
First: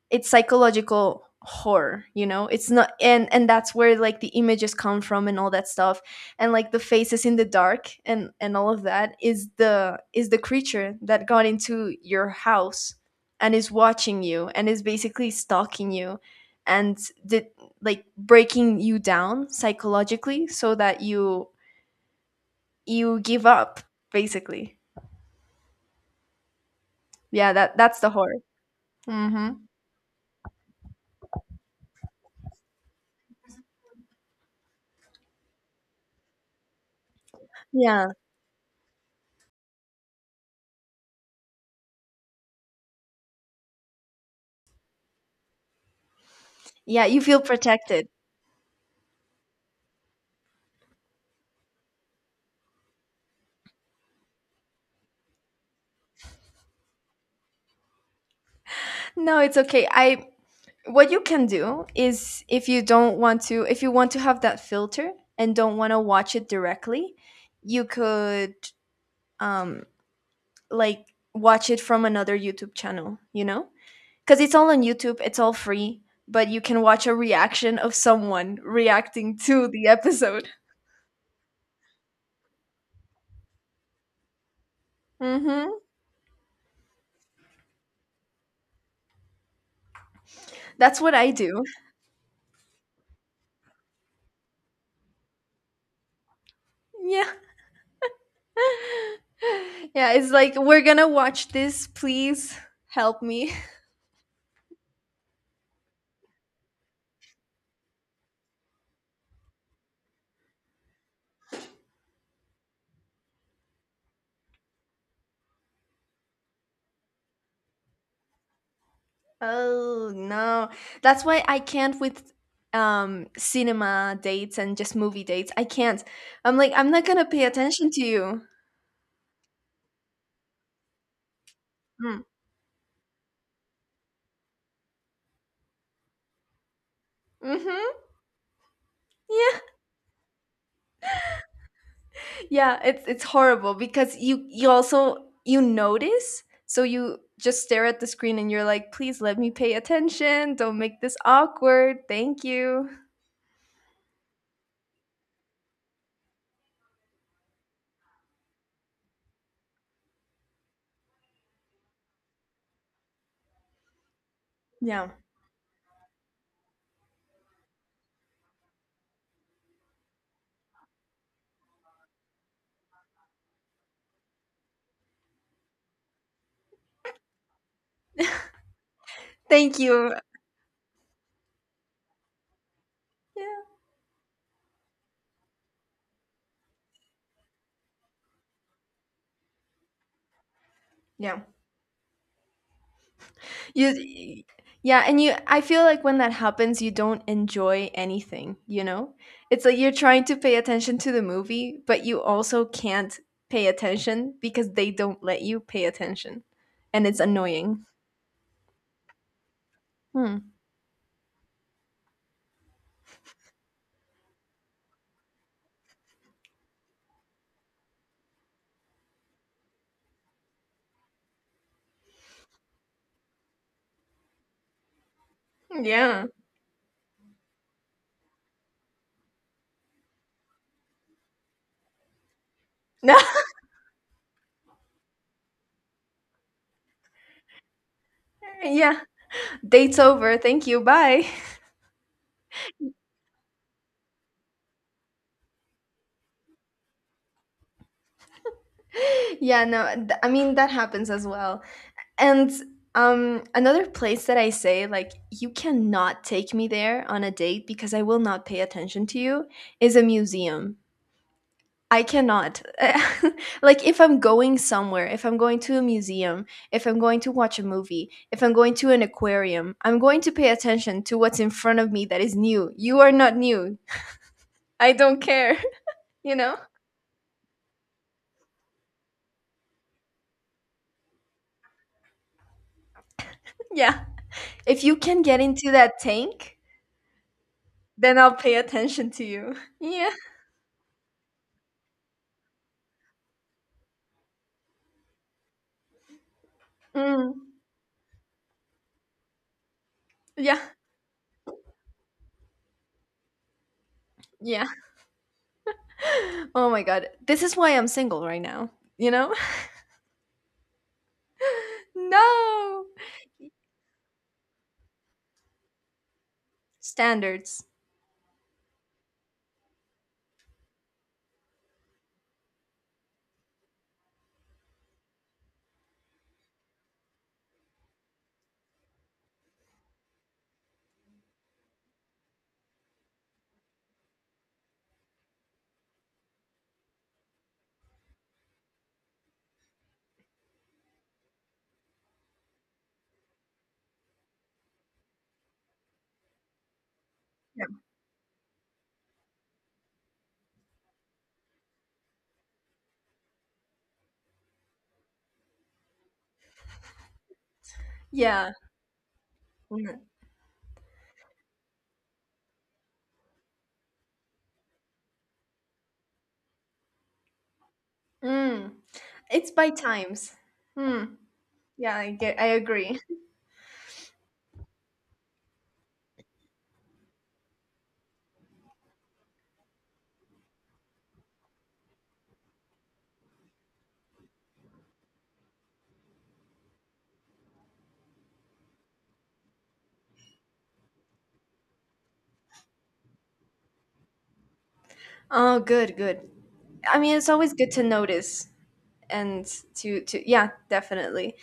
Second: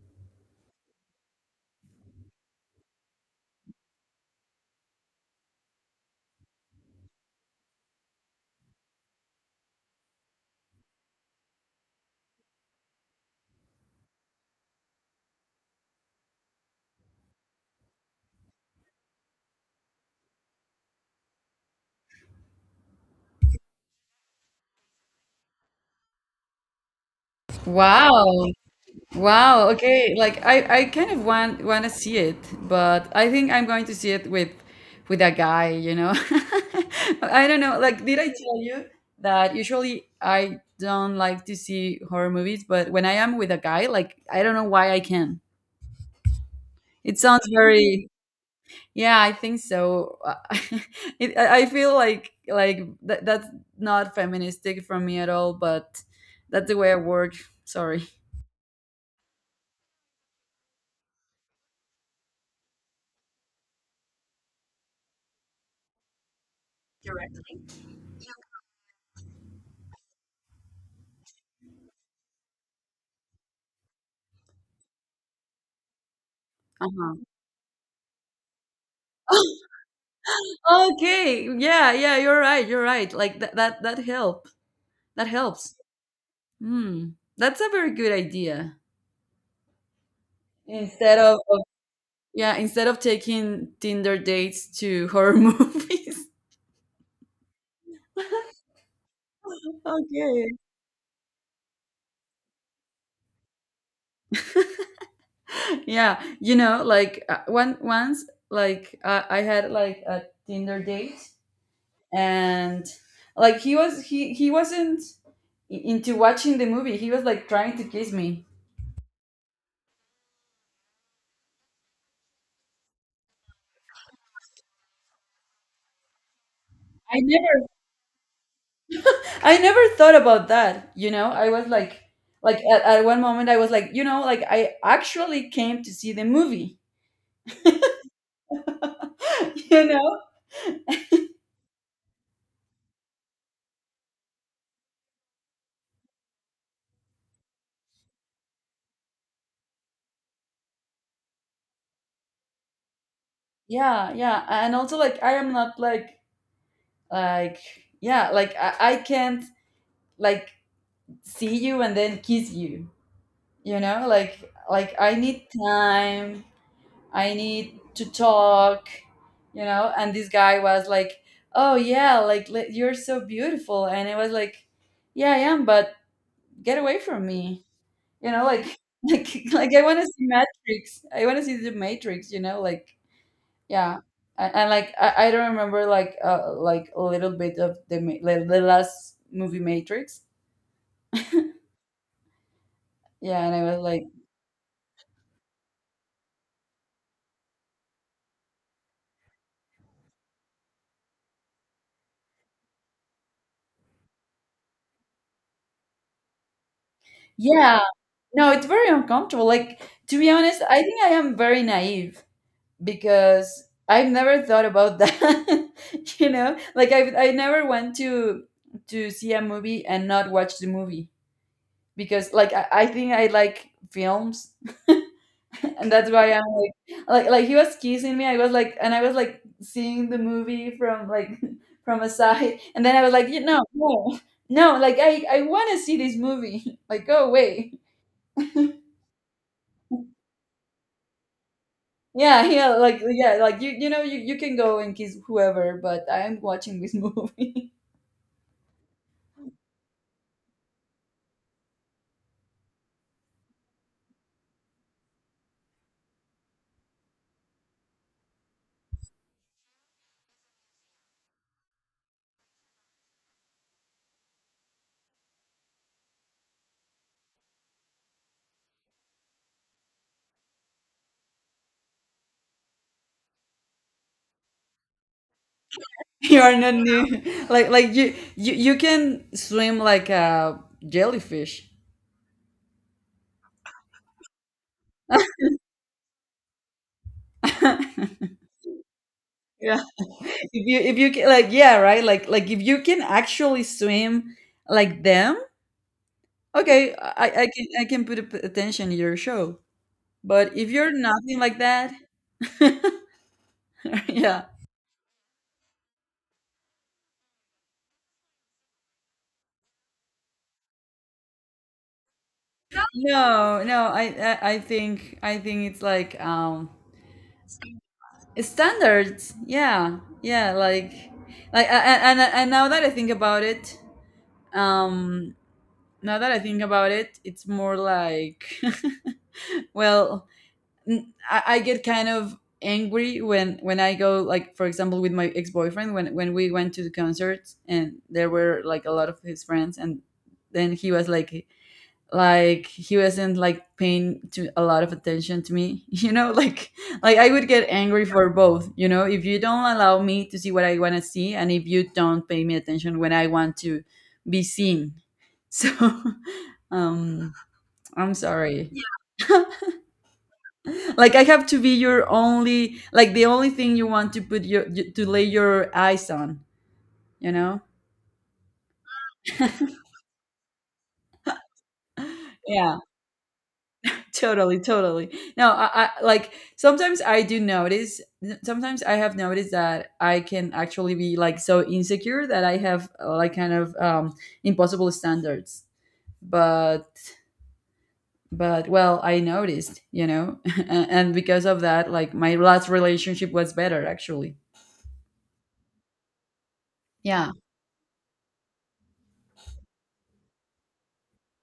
Speaker 2: it's psychological horror. It's not, and that's where, like, the images come from and all that stuff, and like the faces in the dark, and all of that is the creature that got into your house and is watching you and is basically stalking you and did, like, breaking you down psychologically so that you give up, basically. Yeah, that's the
Speaker 1: Wow.
Speaker 2: horror. Hmm.
Speaker 1: Wow, okay. I kind of want to see it, but I think I'm going to see it with a guy, you know. I don't know. Like
Speaker 2: Yeah.
Speaker 1: did I tell you that usually I don't like to see horror movies, but when I am with a guy, like I don't know why I can.
Speaker 2: Yeah,
Speaker 1: It
Speaker 2: you feel
Speaker 1: sounds
Speaker 2: protected.
Speaker 1: very. Yeah, I think so. it, I feel like that, that's not feministic from me at all, but that's the way I work. Sorry.
Speaker 2: No, it's okay. I, what you can do is if you don't want to, if you want to have that filter and don't want to watch it directly, you could, um like, watch it from another YouTube channel. Because it's all on YouTube, it's all free. But you can watch a
Speaker 1: Uh-huh.
Speaker 2: reaction of someone reacting to the episode.
Speaker 1: Okay. Yeah, yeah, you're right. You're right. Like that help. That helps.
Speaker 2: Hmm.
Speaker 1: Hmm. That's a very good idea.
Speaker 2: That's what I
Speaker 1: Of,
Speaker 2: do.
Speaker 1: yeah, instead of taking Tinder dates to horror movies.
Speaker 2: Yeah. Yeah, it's
Speaker 1: Okay.
Speaker 2: like, we're gonna watch this, please help me.
Speaker 1: Yeah, you know, like one once, like I had like a Tinder date, and like he wasn't into watching the movie. He was like trying to kiss me.
Speaker 2: Oh no. That's why I can't with cinema dates and just movie dates. I can't. I'm like, I'm not going
Speaker 1: I
Speaker 2: to pay attention to you.
Speaker 1: I never thought about that. You know, I was
Speaker 2: Mm.
Speaker 1: like at one moment I was like, you know, like I actually came to see the movie.
Speaker 2: Mhm. Yeah.
Speaker 1: you know?
Speaker 2: Yeah, it's horrible because you also, you notice, so you just stare at the screen and you're like, "Please let me pay attention. Don't make this awkward. Thank you."
Speaker 1: Yeah, yeah, and also like I am not like, like, yeah, like I can't, like, see you and then kiss you. You know, like
Speaker 2: Yeah.
Speaker 1: I need time. I need to talk. You know, and this guy was like, oh yeah, you're so beautiful, and it was like, yeah, I am, but get away from me. You know, like like like
Speaker 2: Thank
Speaker 1: I wanna
Speaker 2: you.
Speaker 1: see Matrix. I wanna see the Matrix, you know, like
Speaker 2: Yeah.
Speaker 1: yeah. And, like I don't remember like a little bit of the ma like the last movie Matrix.
Speaker 2: Yeah.
Speaker 1: Yeah, and I was like,
Speaker 2: You Yeah, and you I feel like when that happens, you don't enjoy anything, you know? It's like you're trying to pay attention to the movie, but you also can't pay attention because they don't let you pay attention. And it's
Speaker 1: yeah.
Speaker 2: annoying.
Speaker 1: No, it's very uncomfortable. Like, to be
Speaker 2: Hmm.
Speaker 1: honest, I think I am very naive because I've never thought about that. You know? Like I never went to see a movie and not watch the movie, because like I think I like films, and that's
Speaker 2: Yeah.
Speaker 1: why I'm like he was kissing me. I was like, and I was like seeing the movie from like from a side, and then I was like, you know, no, no, like I want to see this movie. Like, go away.
Speaker 2: Yeah. Date's over. Thank you. Bye.
Speaker 1: Yeah, yeah, like you know, you can go and kiss whoever, but I'm watching this movie.
Speaker 2: Yeah, no. I mean, that happens as well. And another place that I say, like, you cannot take me there on a date because I will not pay attention to you is a museum. I cannot. Like, if I'm going somewhere, if I'm going to a museum, if I'm going to watch a movie, if I'm going to an aquarium, I'm going to pay attention to what's in front of me that is new. You are not new. I don't care, you
Speaker 1: you
Speaker 2: know?
Speaker 1: are not new. Like you can swim like a jellyfish.
Speaker 2: Yeah. If you can get into that tank, then I'll pay attention to you.
Speaker 1: yeah,
Speaker 2: Yeah.
Speaker 1: if you can, like yeah, right, like if you can actually swim like them, okay, I, I
Speaker 2: Mm.
Speaker 1: can I can put attention to your show, but
Speaker 2: Yeah.
Speaker 1: if you're nothing like that, yeah,
Speaker 2: Yeah. Oh my god. This is why I'm single right now. You know? No.
Speaker 1: no, no, I think it's like
Speaker 2: Standards.
Speaker 1: standards, yeah, yeah, like and now that I think about it, um, now that I think about it, it's more like well, I get kind of angry when I go, like for example with my ex boyfriend, when we went to the concerts and there were like a lot of his friends, and then he was like he wasn't like paying to a lot of attention to me. You know, like I would
Speaker 2: Yeah.
Speaker 1: get angry for both, you know, if you don't allow me to see what I want to see, and if you don't pay me attention when I want to be seen. So um I'm
Speaker 2: Yeah.
Speaker 1: sorry.
Speaker 2: Mm.
Speaker 1: Like I have to be your only, like the only thing you want to put your to lay your eyes on, you know.
Speaker 2: Mm. It's by times. Hmm. Yeah, I
Speaker 1: Yeah,
Speaker 2: agree.
Speaker 1: totally totally. No, I, like sometimes I do notice, sometimes I have noticed that I can actually be like so insecure that I have like kind of impossible standards, but but well I noticed, you know. And because of that, like my last relationship was better actually.
Speaker 2: Oh, good, good. I mean, it's
Speaker 1: Yeah.
Speaker 2: always good to notice, and to yeah, definitely.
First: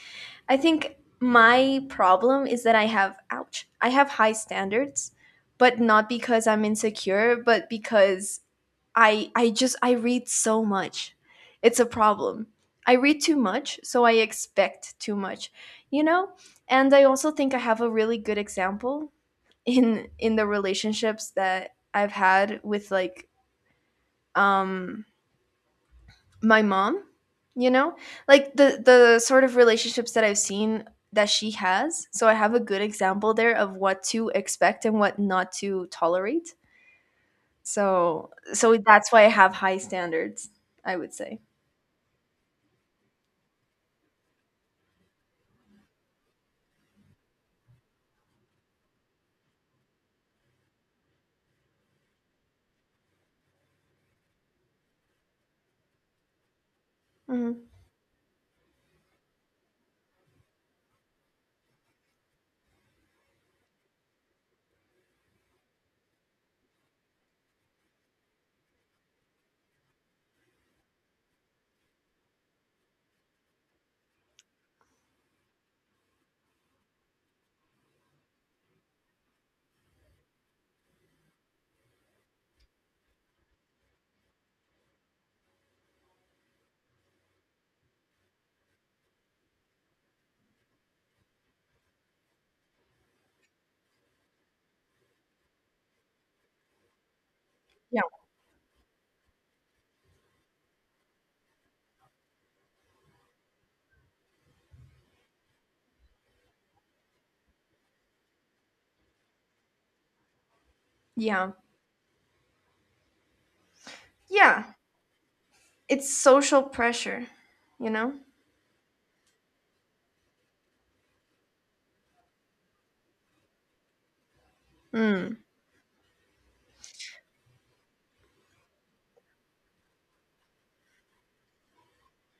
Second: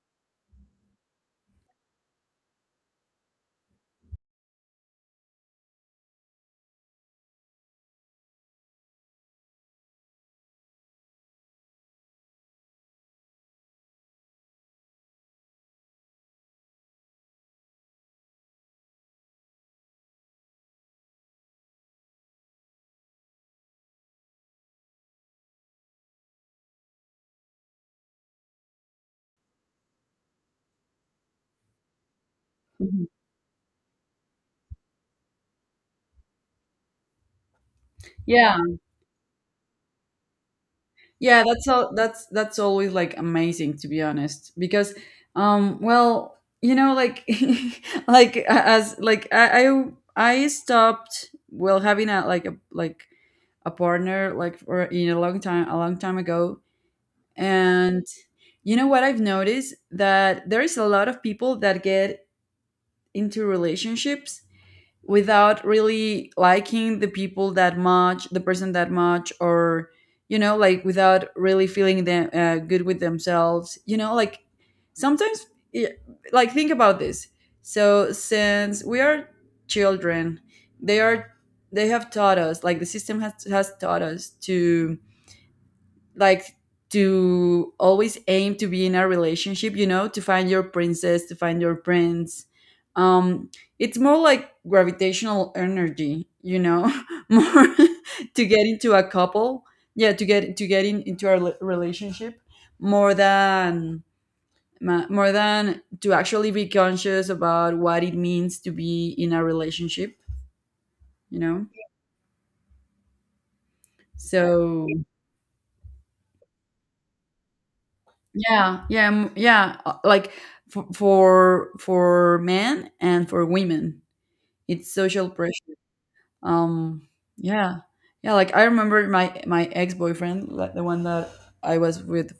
Speaker 2: I think my problem is that I have, ouch, I have high standards, but not because I'm insecure, but because I just, I read so much. It's a problem. I read too much, so I expect too much, you know? And I also think I have a really good example in the relationships that I've had with, like, um my mom, you know? Like the sort of relationships that I've seen that she has. So I have a good
Speaker 1: Mhm.
Speaker 2: example there of what to expect and what not to tolerate. So
Speaker 1: Yeah.
Speaker 2: that's why I have high standards, I would say.
Speaker 1: Yeah, that's all that's always like amazing, to be honest, because well, you know, like like as like I stopped, well, having a like a like a partner like for in a long time, a long time ago,
Speaker 2: Mhm.
Speaker 1: and you know what, I've noticed that there is a lot of people that get into relationships without really liking the people that much, the person that much, or you know, like without really feeling them good with themselves. You know, like sometimes, yeah, like think about this. So since we are children, they are, they have taught us, like the system has taught us to like to always aim to be in a relationship, you know, to find your princess, to find your prince, um it's more like gravitational energy, you know. more
Speaker 2: Yeah.
Speaker 1: to get into a couple, yeah, to get, into a relationship more than, more than to actually be conscious about what it means to be in a relationship, you
Speaker 2: Yeah.
Speaker 1: know,
Speaker 2: Yeah,
Speaker 1: so.
Speaker 2: it's social pressure, you know?
Speaker 1: Yeah, yeah, yeah. Like for men and for women, it's social
Speaker 2: Mm.
Speaker 1: pressure. Um, yeah, yeah. Like I remember my my ex boyfriend, like the one that I was with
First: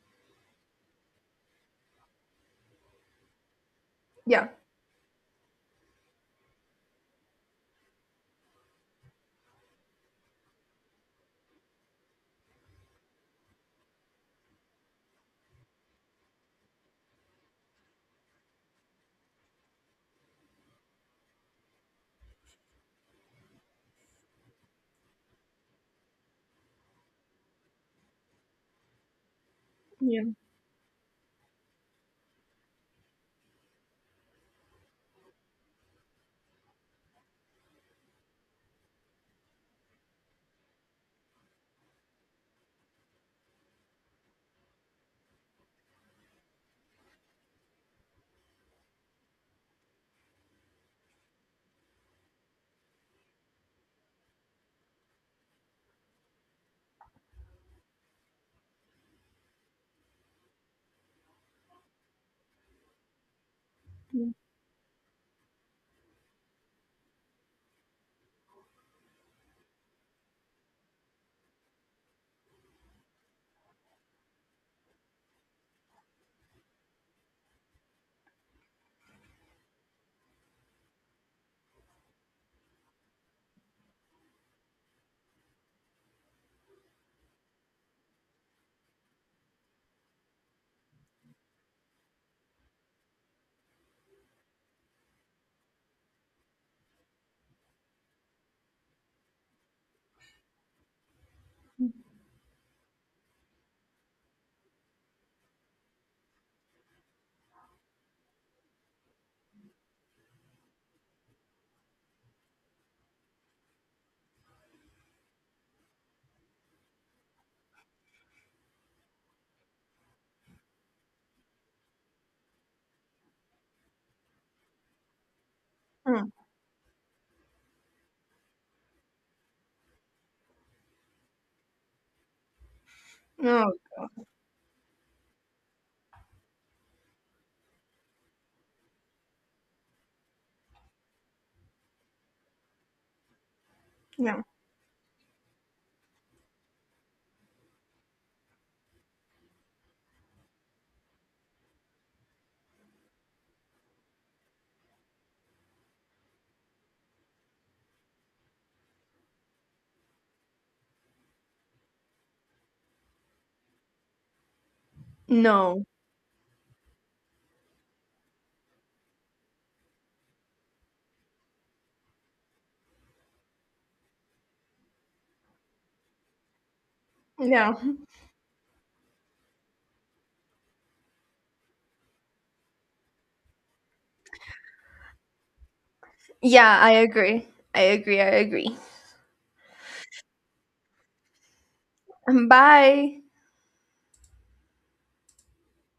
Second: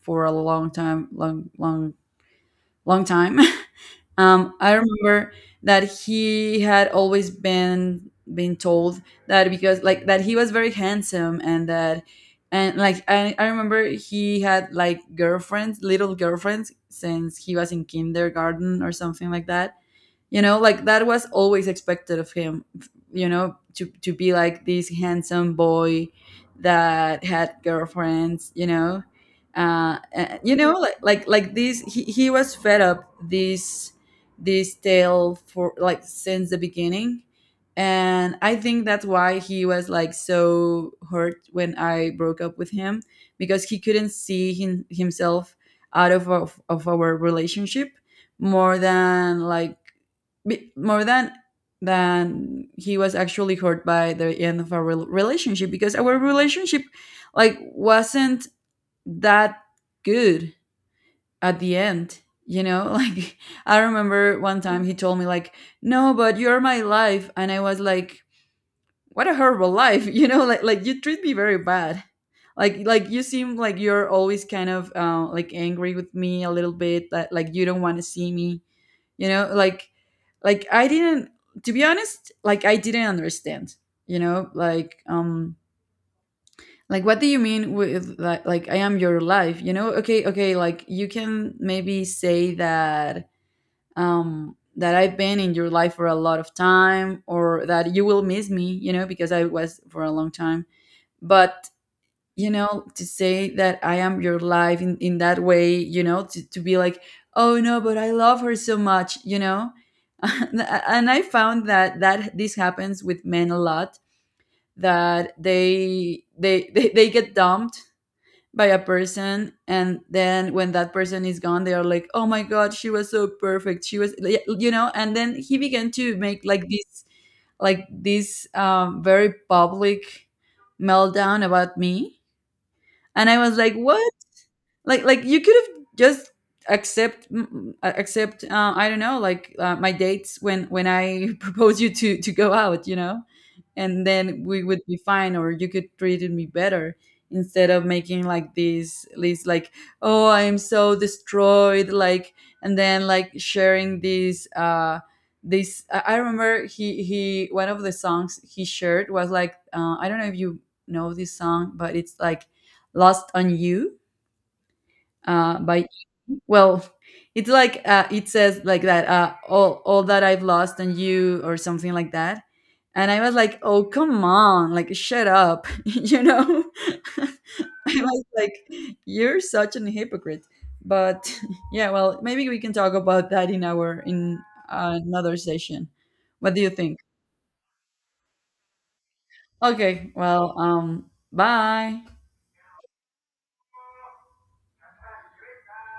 Speaker 1: for a long time, long, long, long time.
Speaker 2: Yeah.
Speaker 1: I remember that he had always been told that, because like that he was very handsome and that, and like I remember he had like girlfriends, little girlfriends, since he was in kindergarten or something like that, you know, like that was always expected of him, you know, to be like this handsome boy that had girlfriends, you know.
Speaker 2: Yeah.
Speaker 1: You know, like this he was fed up this this tale for, like since the beginning, and I think that's why he was like so hurt when I broke up with him, because he couldn't see himself out of, of our relationship more than like, more than he was actually hurt by the end of our relationship, because our relationship like wasn't that good at the end, you know. Like I
Speaker 2: Yeah.
Speaker 1: remember one time he told me like, no but you're my life, and I was like, what a horrible life. You know, like you treat me very bad, like you seem like you're always kind of like angry with me a little bit, that like you don't want to see me, you know, like I didn't, to be honest, like I didn't understand, you know, like what do you mean with like I am your life, you know. Okay, okay, like you can maybe say that, that I've been in your life for a lot of time, or that you will miss me, you know, because I was for a long time, but, you know, to say that I am your life in that way, you know, to be like oh no but I love her so much, you know. And I found that, that this happens with men a lot, that they they get dumped by a person, and then when that person is gone they are like, oh my god she was so perfect, she was, yeah, you know. And then he began to
Speaker 2: Mm.
Speaker 1: make like this, like this very public meltdown about me, and I was
Speaker 2: Oh,
Speaker 1: like, "What?
Speaker 2: god.
Speaker 1: like you could have just accept, accept, I don't know, like, my dates when I propose you to go out, you know, and
Speaker 2: Yeah.
Speaker 1: then we would be fine, or you could treat me better, instead of making like this list, like, oh I am so destroyed, like, and then like sharing this this, I remember he, one of the songs he shared was like, I don't know if you know this song, but it's like Lost On You,
Speaker 2: No.
Speaker 1: by, well it's like, it says like that, all that I've lost on you, or something like that, and I was like, oh come on, like shut up. You know? I
Speaker 2: Yeah.
Speaker 1: was like, you're such an hypocrite. But yeah, well maybe we can talk about that in our in, another session. What do you
Speaker 2: Yeah, I
Speaker 1: think?
Speaker 2: agree. I agree. I agree.
Speaker 1: Okay, well bye.
Speaker 2: Bye.